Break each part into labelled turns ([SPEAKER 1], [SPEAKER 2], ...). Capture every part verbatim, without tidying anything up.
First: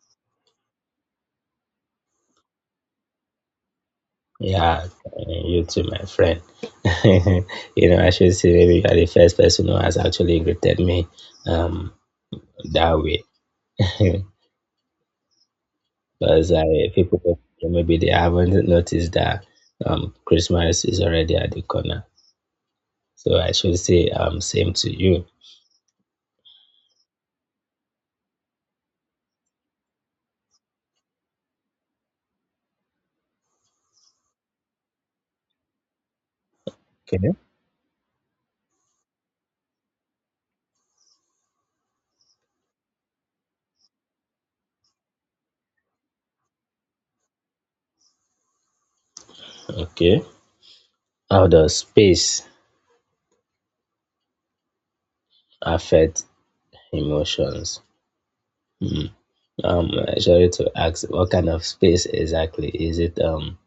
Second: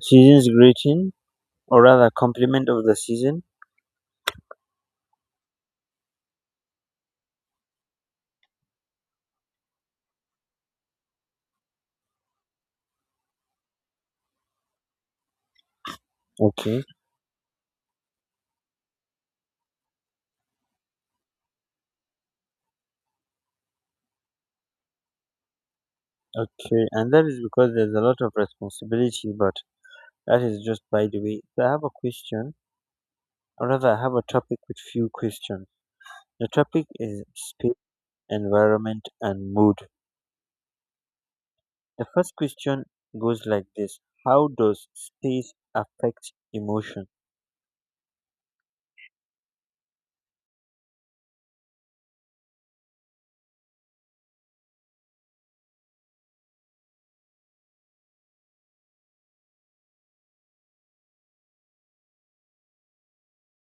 [SPEAKER 1] Season's greeting, or rather compliment of the season.
[SPEAKER 2] Yeah, uh, you too, my friend. you know, I should say maybe you are the first person who has actually greeted me um that way, because
[SPEAKER 1] Okay.
[SPEAKER 2] I people maybe they haven't noticed that um Christmas is already at the corner. So I should say um same to you.
[SPEAKER 1] Okay, and that is because there's a lot of responsibility, but that is just by the way. So I have a question, or rather I have a topic with few questions. The topic is
[SPEAKER 2] Okay.
[SPEAKER 1] space, environment, and mood. The first question goes like this: how does space affect emotion?
[SPEAKER 2] Okay. How does space affect emotions? Hmm. Um, Sorry to ask, what kind of space exactly is it? Um,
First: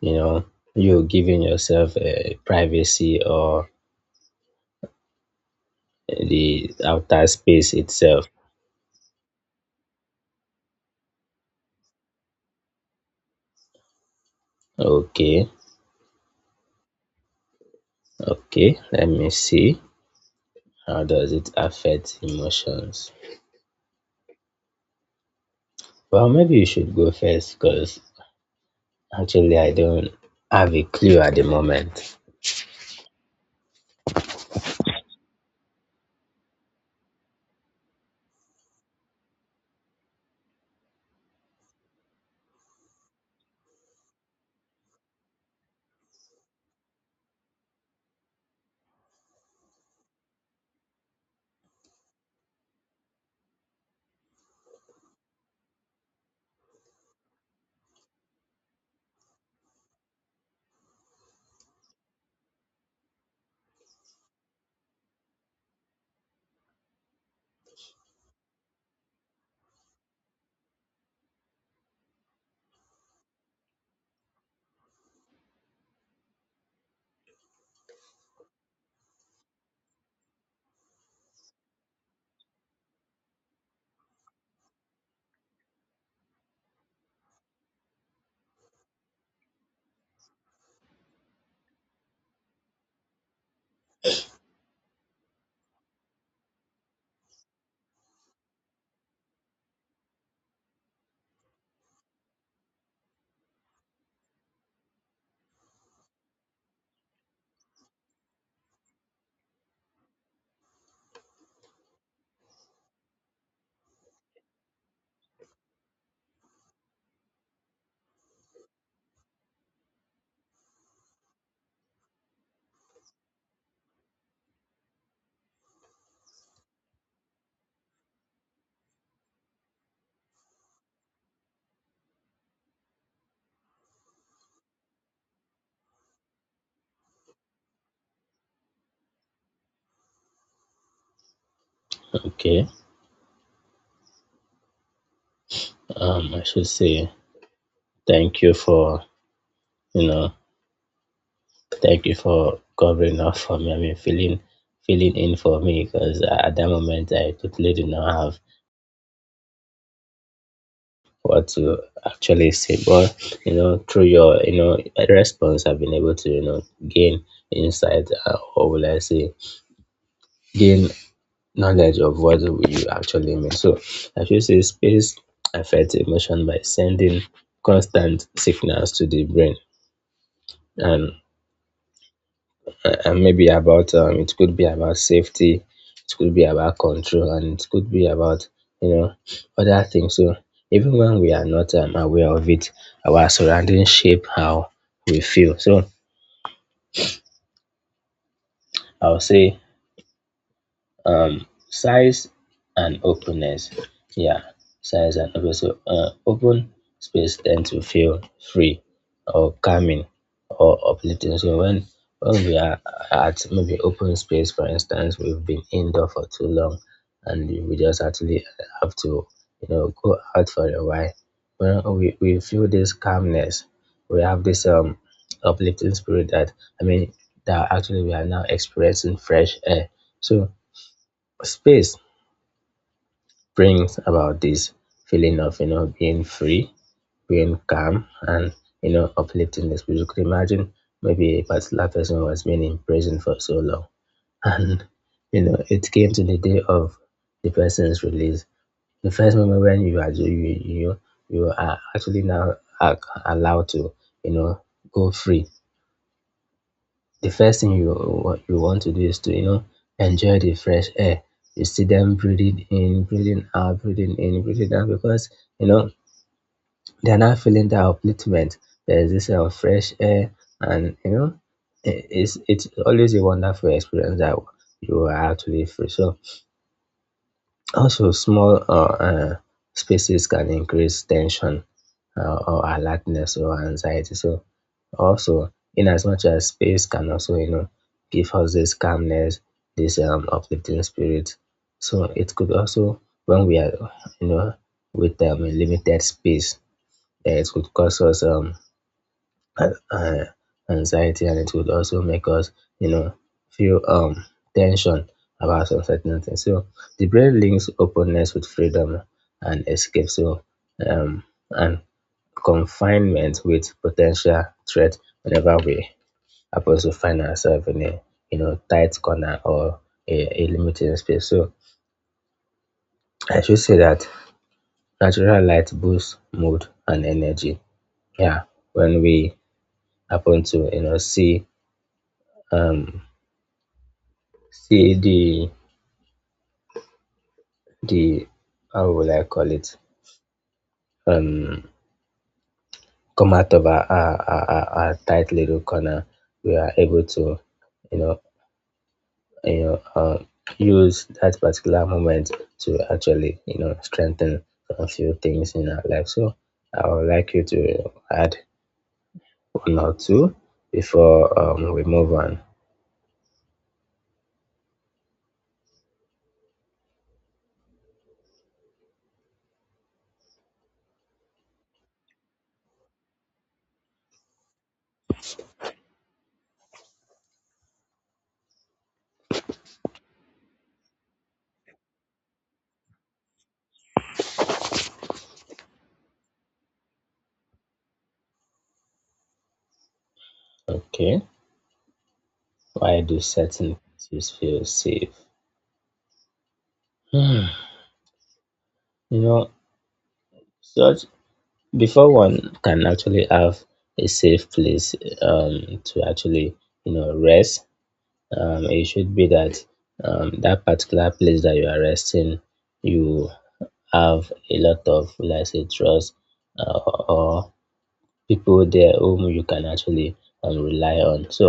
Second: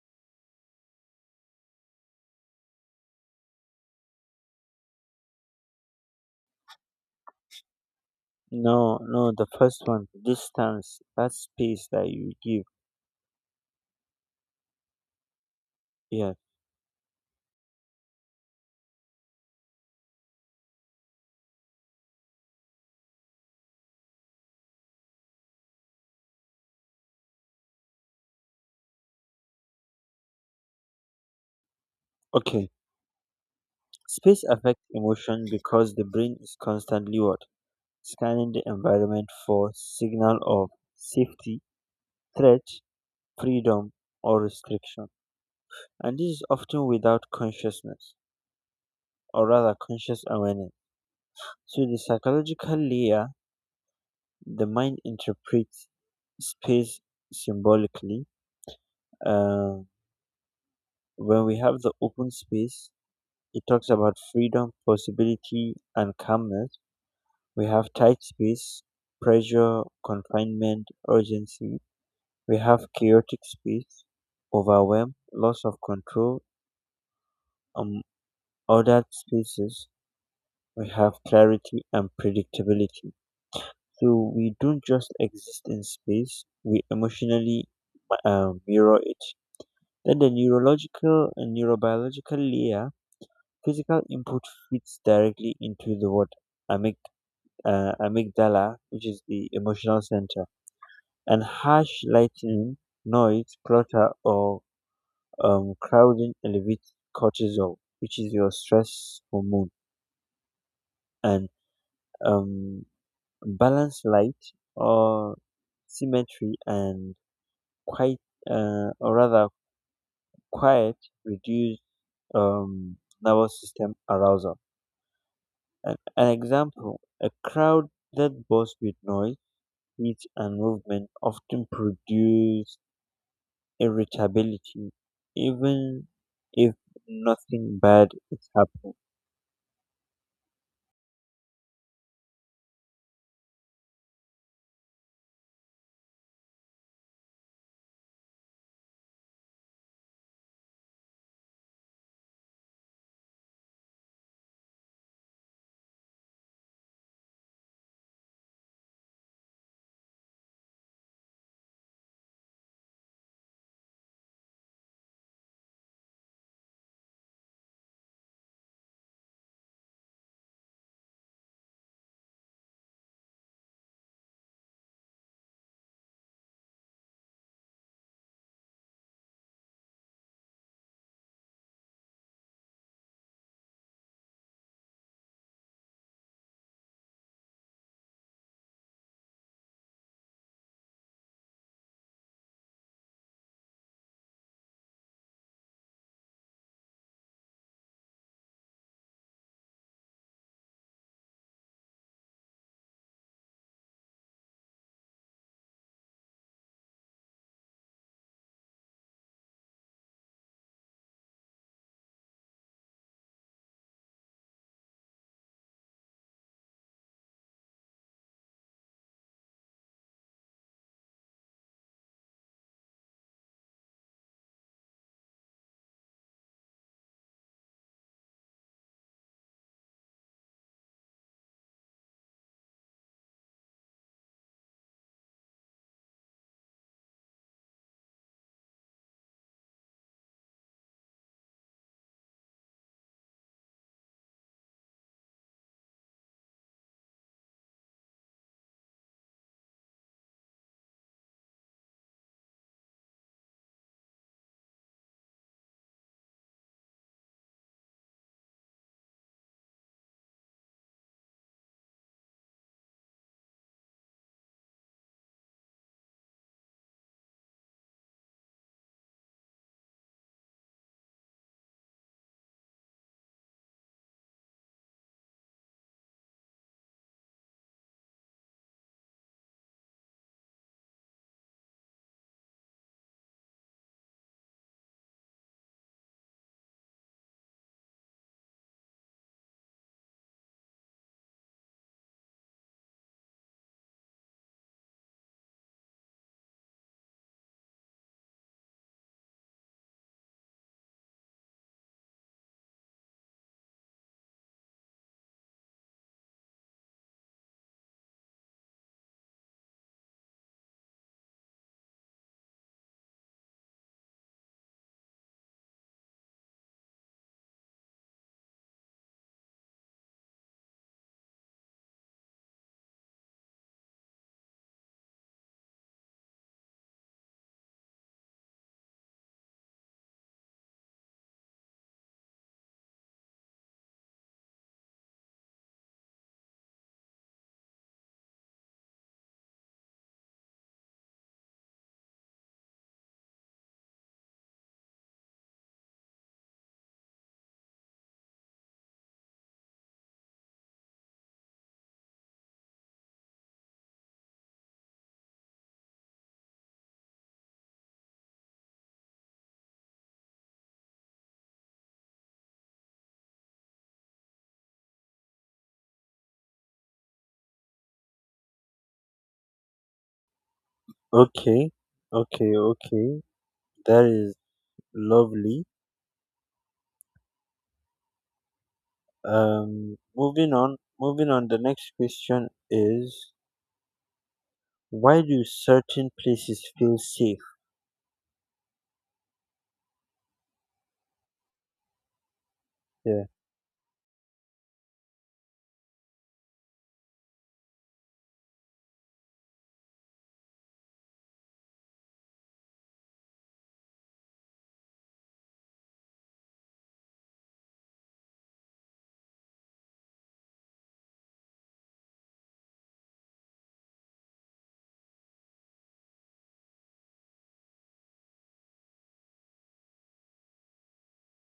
[SPEAKER 2] You know, you're giving yourself a privacy, or the outer space itself?
[SPEAKER 1] No, no, the first one, distance, that space that you give.
[SPEAKER 2] Okay.
[SPEAKER 1] Yeah.
[SPEAKER 2] Okay, let me see. How does it affect emotions? Well, maybe you should go first, because actually I don't have a clue at the moment.
[SPEAKER 1] Okay. Space affects emotion because the brain is constantly what? Scanning the environment for signal of safety, threat, freedom, or restriction. And this is often without consciousness, or rather conscious awareness. So the psychological layer, the mind interprets space symbolically. Uh, when we have the open space, it talks about freedom, possibility, and calmness. We have tight space, pressure, confinement, urgency. We have chaotic space, overwhelm, loss of control. Um, ordered spaces, we have clarity and predictability. So we don't just exist in space, we emotionally uh, mirror it. Then the neurological and neurobiological layer, physical input fits directly into the what? Amyg- uh, amygdala, which is the emotional center. And harsh lighting, noise, clutter, or um, crowding elevates cortisol, which is your stress hormone, and um, balanced light or symmetry and quite, uh, or rather quiet, reduce um, nervous system arousal. An, an example: a crowd that bursts with noise, heat, and movement often produce irritability even if nothing bad is happening.
[SPEAKER 2] Okay. um I should say thank you for, you know thank you for covering up for me. I mean, filling filling in for me, because at that moment I totally did not have what to actually say. But you know, through your, you know response, I've been able to, you know gain insight, uh, or will I say, gain knowledge of what you actually mean. So I should say space affects emotion by sending constant signals to the brain, and uh, and maybe about, um, it could be about safety, it could be about control, and it could be about, you know other things. So even when we are not, um, aware of it, our surroundings shape how we feel. So I'll say size and openness. Yeah, size and openness. So, uh, open space tend to feel free or calming or uplifting. So when when we are at maybe open space, for instance, we've been indoor for too long, and we just actually have to, you know go out for a while. When we we feel this calmness, we have this um uplifting spirit that, I mean that actually we are now experiencing fresh air. So space brings about this feeling of, you know being free, being calm, and, you know uplifting the spirit. You could imagine maybe a particular person was been in prison for so long, and you know it came to the day of the person's release. The first moment when you are you you you you are actually now a- allowed to, you know go free, the first thing you what you want to do is to, you know enjoy the fresh air. You see them breathing in, breathing out, breathing in, breathing out, because you know they're not feeling the upliftment. There's this uh, fresh air, and you know i- it's it's always a wonderful experience that you are actually free. So also, small or uh, spaces can increase tension, uh, or alertness or anxiety. So, also, in as much as space can also, you know, give us this calmness, this um, uplifting spirit. So, it could also, when we are, you know, with, um, a limited space, eh, it could cause us, um, and uh, anxiety, and it would also make us, you know, feel um tension about some certain things. So the brain links openness with freedom and escape. So um and confinement with potential threat whenever we happen to find ourselves in a, you know tight corner or a, a limited space. So I should say that natural light boosts mood and energy. Yeah, when we happen to, you know see um see the the how will I call it, um come out of our our, our, our our tight little corner, we are able to, you know you know uh, use that particular moment to actually, you know strengthen a few things in our life. So I would like you to, you know, add one or two before, um, we move on.
[SPEAKER 1] Okay, okay, okay. That is lovely. Um, moving on, moving on. The next question is, why do certain places feel safe?
[SPEAKER 2] Okay, why do
[SPEAKER 1] Yeah.
[SPEAKER 2] certain places feel safe? Hmm. You know, Such, before one can actually have a safe place, um, to actually, you know rest, um, it should be that, um, that particular place that you are resting, you have a lot of, let's say, trust, uh, or people there whom you can actually, um, rely on. So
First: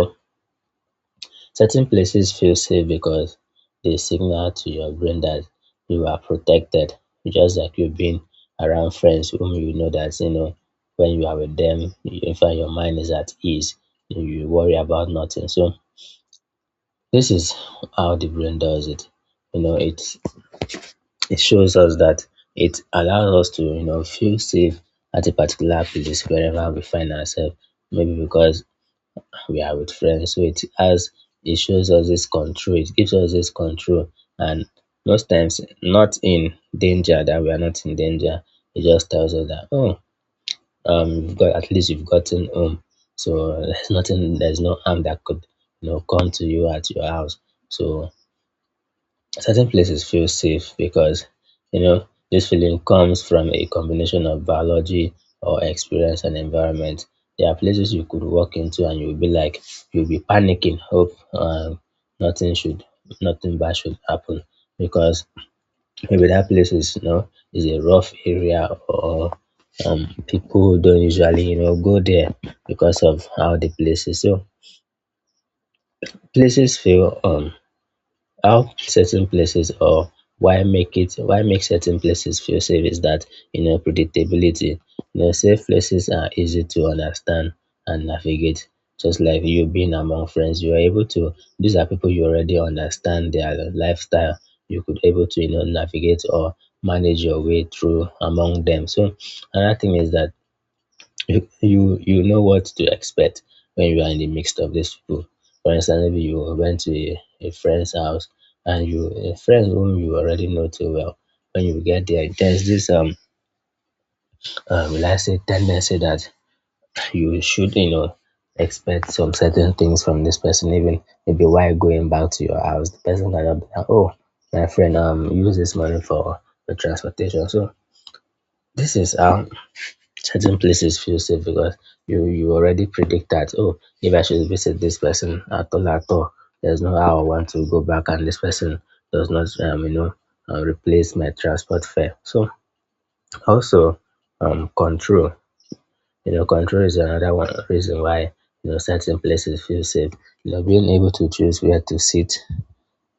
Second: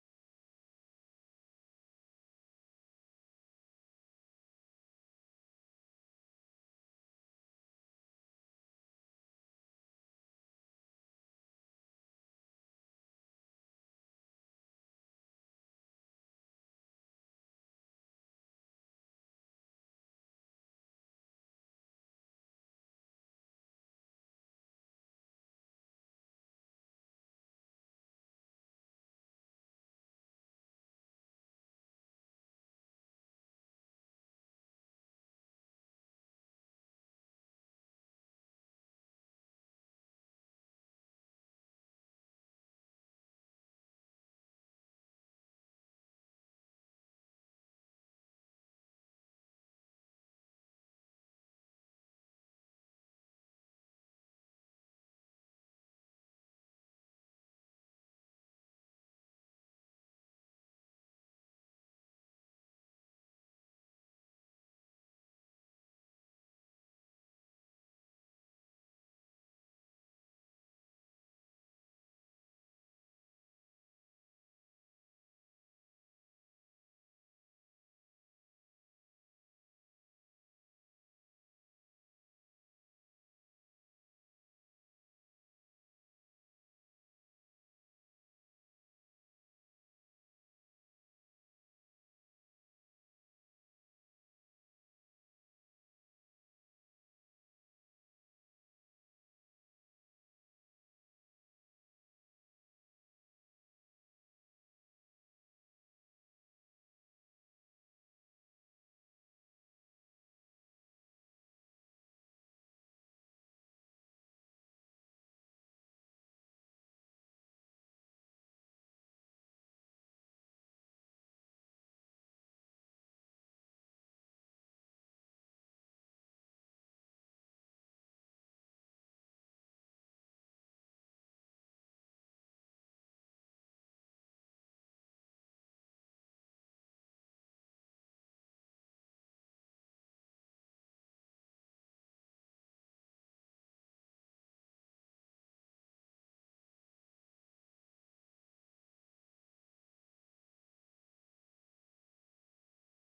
[SPEAKER 2] certain places feel safe because they signal to your brain that you are protected, just like you being around friends whom you know that, you know when you are with them, in fact, your mind is at ease, you you worry about nothing. So this is how the brain does it. You know, it it shows us that it allows us to, you know feel safe at a particular place wherever we find ourselves. Maybe because we are with friends. So it has it shows us this control, it gives us this control. And most times not in danger, that we are not in danger. It just tells us that, oh, um you've got, at least you've gotten home. So there's nothing there's no harm that could, you know come to you at your house. So certain places feel safe because, you know, this feeling comes from a combination of biology or experience and environment. There are places you could walk into and you'll be like, you'll be panicking, hope, um, nothing should, nothing bad should happen, because maybe that place is, you know, is a rough area, or, um, people don't usually, you know, go there because of how the place is. So places feel, um how certain places or why make it, why make certain places feel safe is that, you know, predictability. You know, safe places are easy to understand and navigate, just like you being among friends. You are able to, these are people you already understand their lifestyle, you could able to, you know, navigate or manage your way through among them. So another thing is that you you you know what to expect when you are in the midst of these people. For instance, maybe you went to a, a friend's house, and you, a friend whom you already know too well. When you get there, there's this um uh, will I say tendency that you should, you know, expect some certain things from this person. Even maybe while going back to your house, the person cannot be like, oh, my friend, um use this money for the transportation. So this is how certain places feel safe, because you you already predict that, oh, if I should visit this person at all at all, there's no how I want to go back and this person does not, um you know uh, replace my transport fare. So also, um control, you know, control is another one reason why, you know, certain places feel safe. You know, being able to choose where to sit,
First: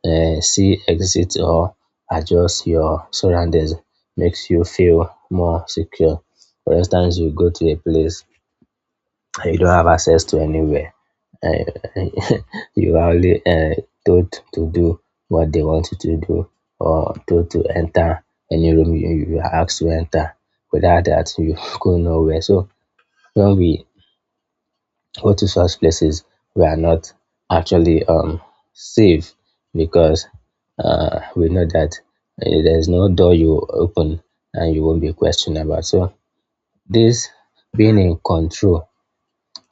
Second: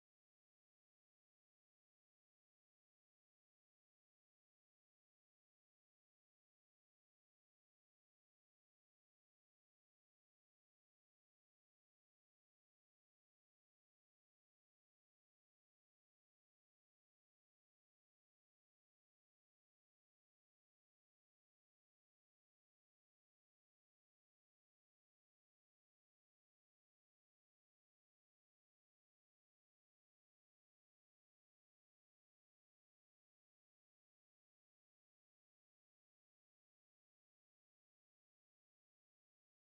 [SPEAKER 2] uh, see exit or adjust your surroundings makes you feel more secure. For instance, you go to a place you don't have access to anywhere. Uh, you are only, uh, told to do what they want you to do, or told to enter any room you, you are asked to enter. Without that, you go nowhere. So when we go to such places, we are not actually, um, safe, because, uh, we know that, uh, there's no door you open and you won't be questioned about. So this being in control,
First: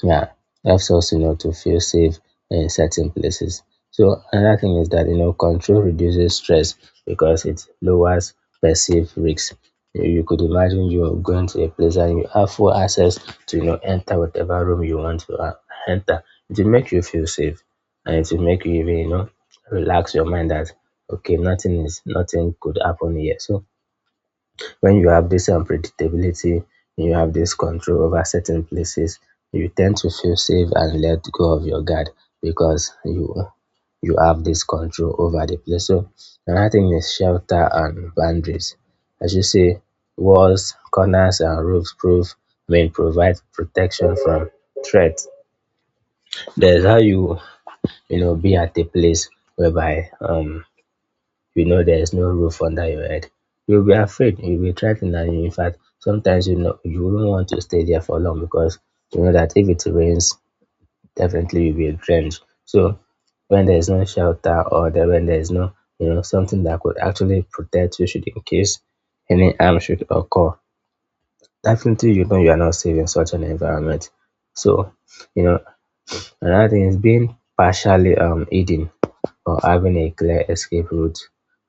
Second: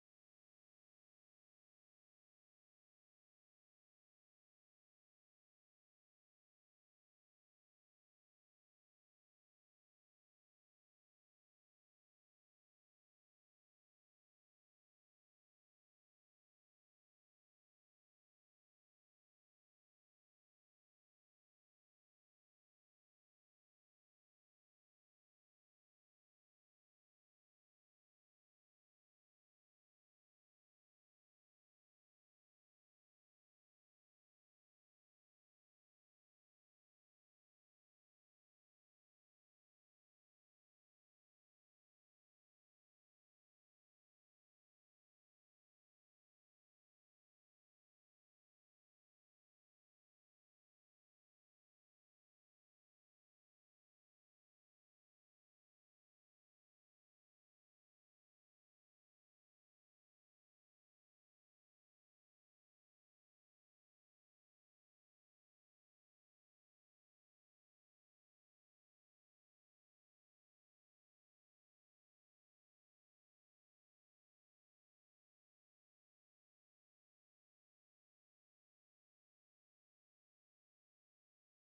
[SPEAKER 2] yeah, helps us, you know, to feel safe in certain places. So another thing is that, you know, control reduces stress because it lowers perceived risks. You you could imagine you going to a place and you have full access to, you know, enter whatever room you want to, uh, enter. It will make you feel safe, and it will make you even, you know, relax your mind that, okay, nothing is nothing could happen here. So when you have this unpredictability, you have this control over certain places, you tend to feel safe and let go of your guard, because you you have this control over the place. So another thing is shelter and boundaries. As you say, walls, corners, and roofs prove, I mean provide protection from threats. There's how you, you know be at a place whereby, um you know there is no roof under your head. You'll be afraid, you'll be threatened, and in fact, sometimes, you know, you wouldn't want to stay there for long because, you know, that if it rains, definitely you'll be drenched. So when there is no shelter, or there, when there is no, you know, something that could actually protect you should in case any harm should occur, definitely, you know, you are not safe in such an environment. So, you know another thing is being partially, um, hidden or having a clear escape route,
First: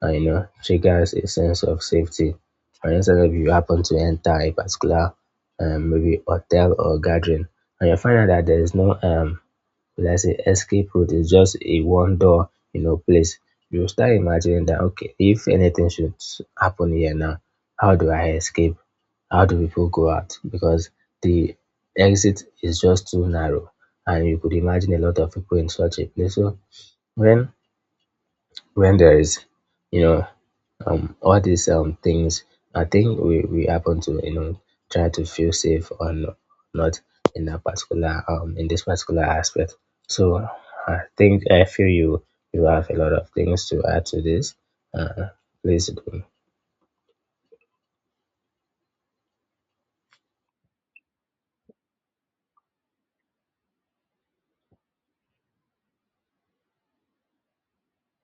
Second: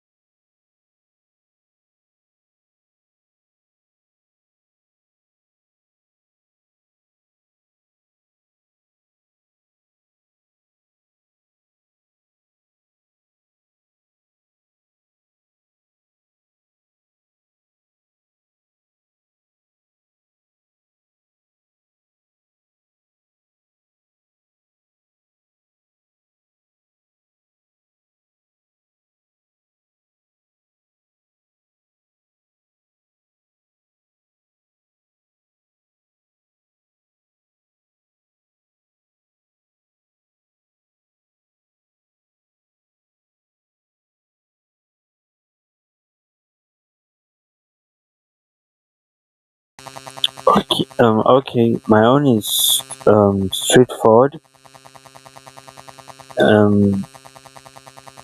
[SPEAKER 2] uh, you know, triggers a sense of safety. For instance, if you happen to enter a particular, um, maybe hotel or gathering, and you find out that there is no, um, let's say, escape route, it's just a one door, you know, place. You start imagining that, okay, if anything should happen here now, how do I escape? How do people go out? Because the exit is just too narrow, and you could imagine a lot of people in such a place. So when when there is, you know, um, all these um things, I think we we happen to you know try to feel safe or no- not in that particular um in this particular aspect. So I think I feel you you have a lot of things to add to this. Uh, Please do.
[SPEAKER 1] Okay. Um. Okay. My own is um straightforward. Um,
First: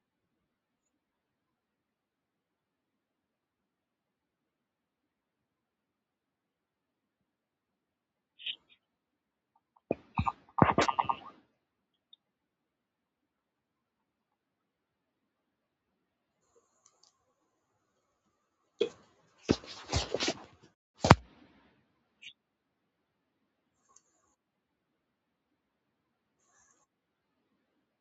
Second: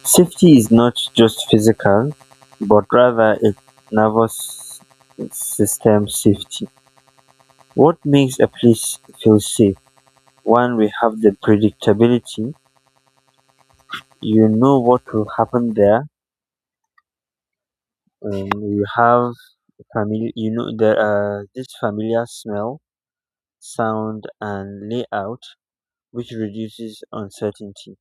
[SPEAKER 1] safety is not just physical, but rather it's nervous system safety. What makes a place feel safe? One, we have the predictability. You know what will happen there. Um, you have family. You know there are this familiar smell, sound, and layout, which reduces uncertainty.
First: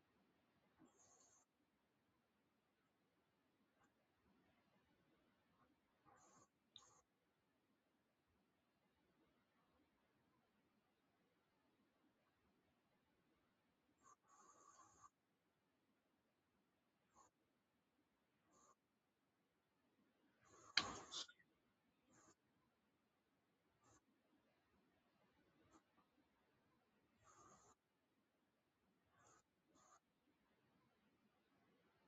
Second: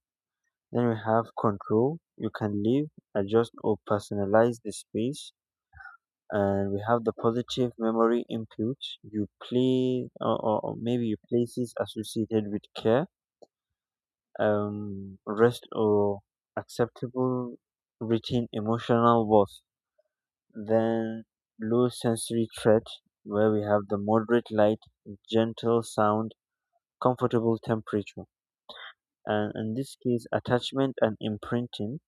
[SPEAKER 1] Then we have control. You can leave, adjust, or personalize the space. And we have the positive memory input. You play, or, or or maybe you places associated with care, um, rest, or acceptable routine emotional worth. Then low sensory threat, where we have the moderate light, gentle sound, comfortable temperature. And in this case, attachment and imprinting,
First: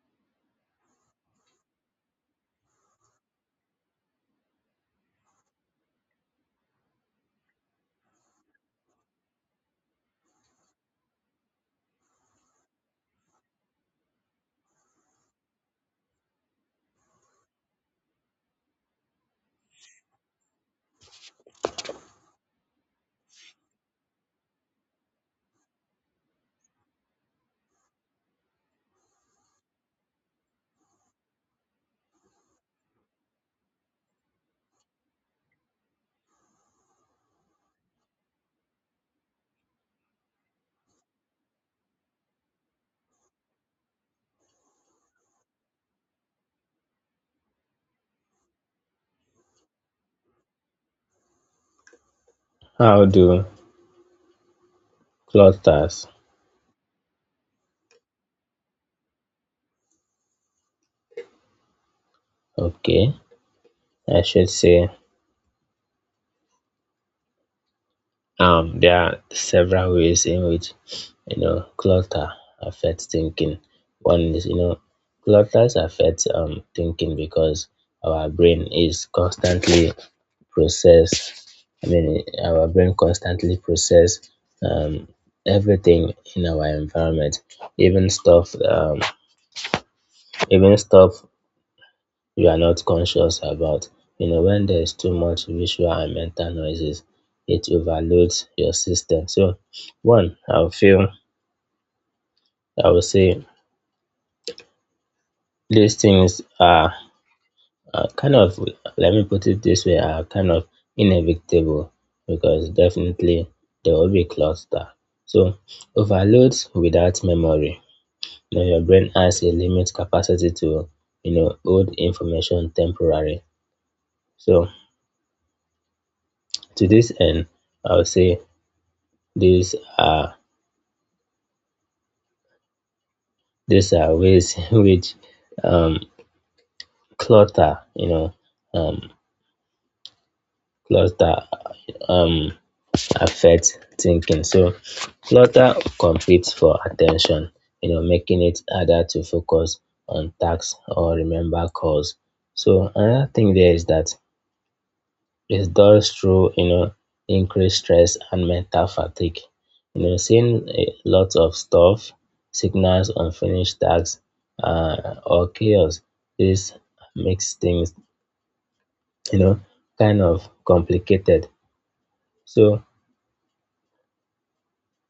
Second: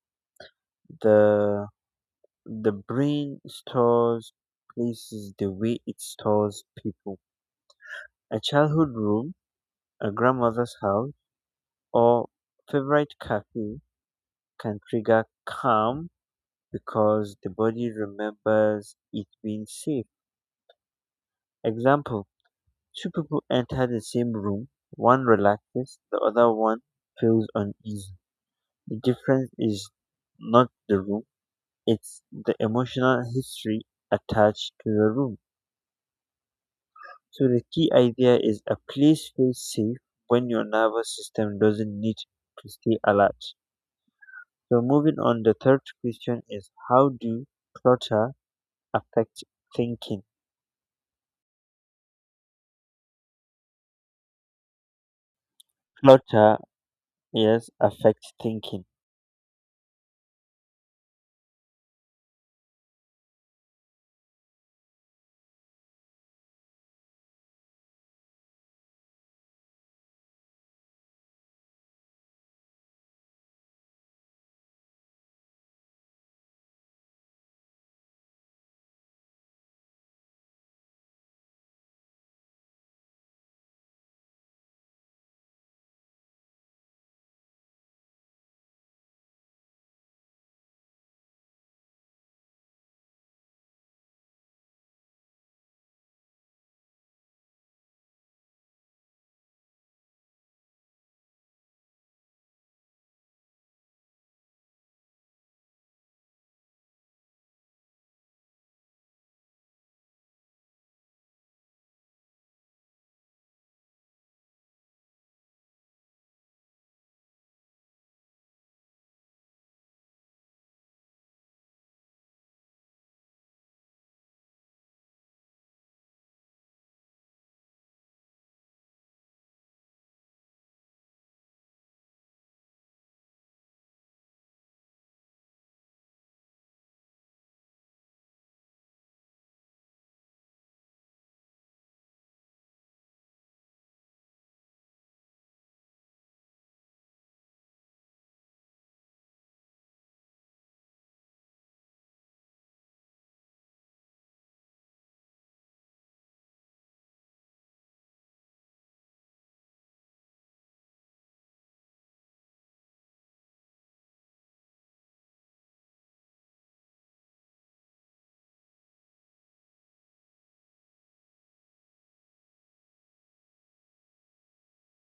[SPEAKER 1] the the brain stores places the way it stores people. A childhood room, a grandmother's house, or favorite cafe can trigger calm because the body remembers it being safe. Example: two people enter the same room, one relaxes, the other one feels uneasy. The difference is not the room, it's the emotional history attached to the room. So the key idea is, a place feels safe when your nervous system doesn't need to stay alert. So moving on, the third question is, how do clutter affect thinking?
[SPEAKER 2] How do clusters?
[SPEAKER 1] Clutter. Yes, affect thinking.
[SPEAKER 2] Okay, I should say um, there are several ways in which you know clutter affects thinking. One is you know clutter affects um thinking because our brain is constantly process. I mean, our brain constantly process um everything in our environment, even stuff um even stuff you are not conscious about. You know, when there is too much visual and mental noises, it overloads your system. So, one, I would feel, I would say these things are, are kind of, let me put it this way, are kind of inevitable because definitely there will be cluster. So, overloads without memory. You know, your brain has a limit capacity to, you know, hold information temporarily. So, to this end, I would say These are these are ways which um, clutter, you know, um, clutter um, affects thinking. So clutter competes for attention, you know, making it harder to focus on tasks or remember calls. So another thing there is that it does through, you know, increased stress and mental fatigue. You know, seeing a lot of stuff signals unfinished tasks uh, or chaos. This makes things, you know, kind of complicated. So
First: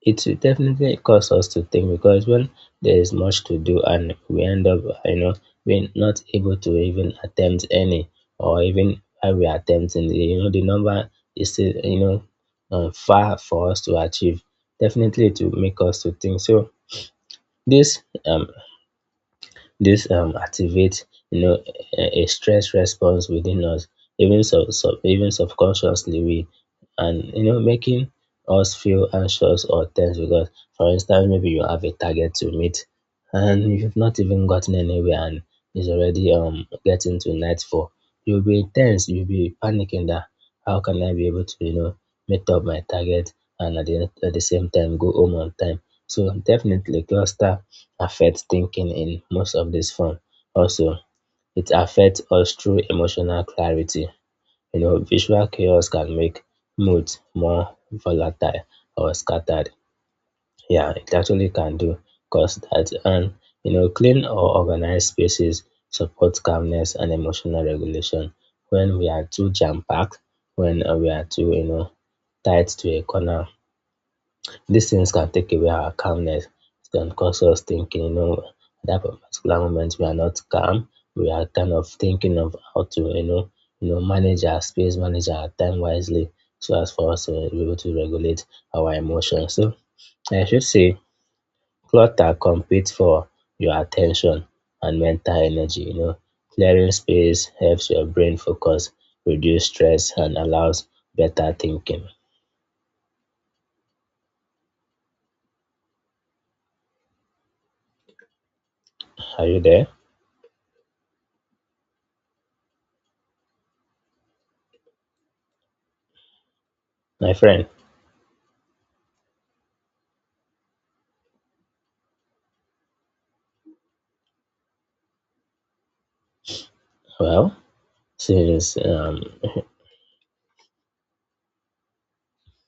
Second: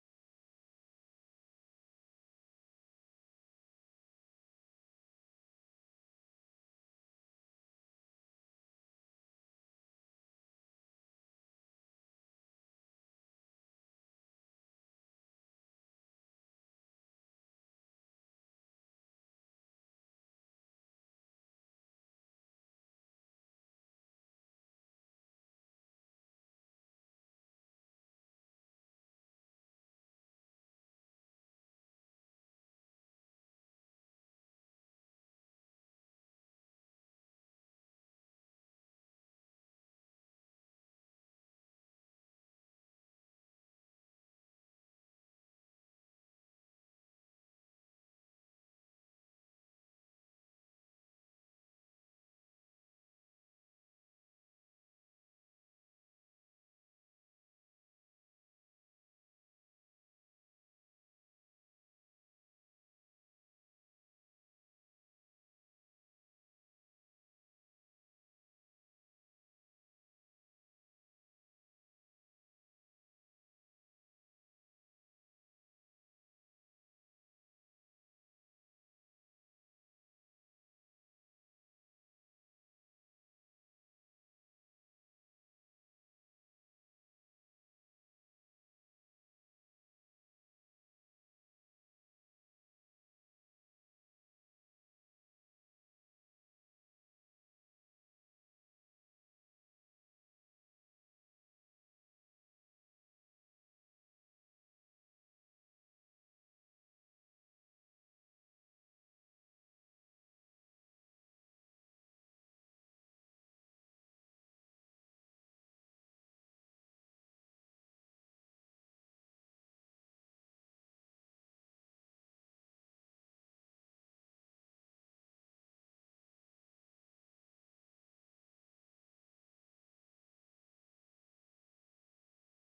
[SPEAKER 2] it will definitely cause us to think because when there is much to do and we end up, you know, being not able to even attempt any, or even when we are attempting, you know, the number is still, you know, um, far for us to achieve. Definitely, to make us to think. So this um, this um activates you know a, a stress response within us, even so, so even subconsciously we and you know making us feel anxious or tense because for instance maybe you have a target to meet and you've not even gotten anywhere and it's already um getting to nightfall. You'll be tense, you'll be panicking that how can I be able to, you know, meet up my target and at the, at the same time go home on time. So definitely cluster affects thinking in most of this form. Also, it affects us through emotional clarity. You know, visual chaos can make moods more volatile or scattered. Yeah, it actually can do cause that. And you know, clean or organized spaces support calmness and emotional regulation. When we are too jam-packed, when uh, we are too, you know, tied to a corner these things can take away our calmness. It can cause us thinking, you know, at that particular moment we are not calm. We are kind of thinking of how to, you know, you know, manage our space, manage our time wisely, so as for us to be able to regulate our emotions. So I should say clutter competes for your attention and mental energy. You know, clearing space helps your brain focus, reduce stress, and allows better thinking. Are you there, my friend? Well, serious um,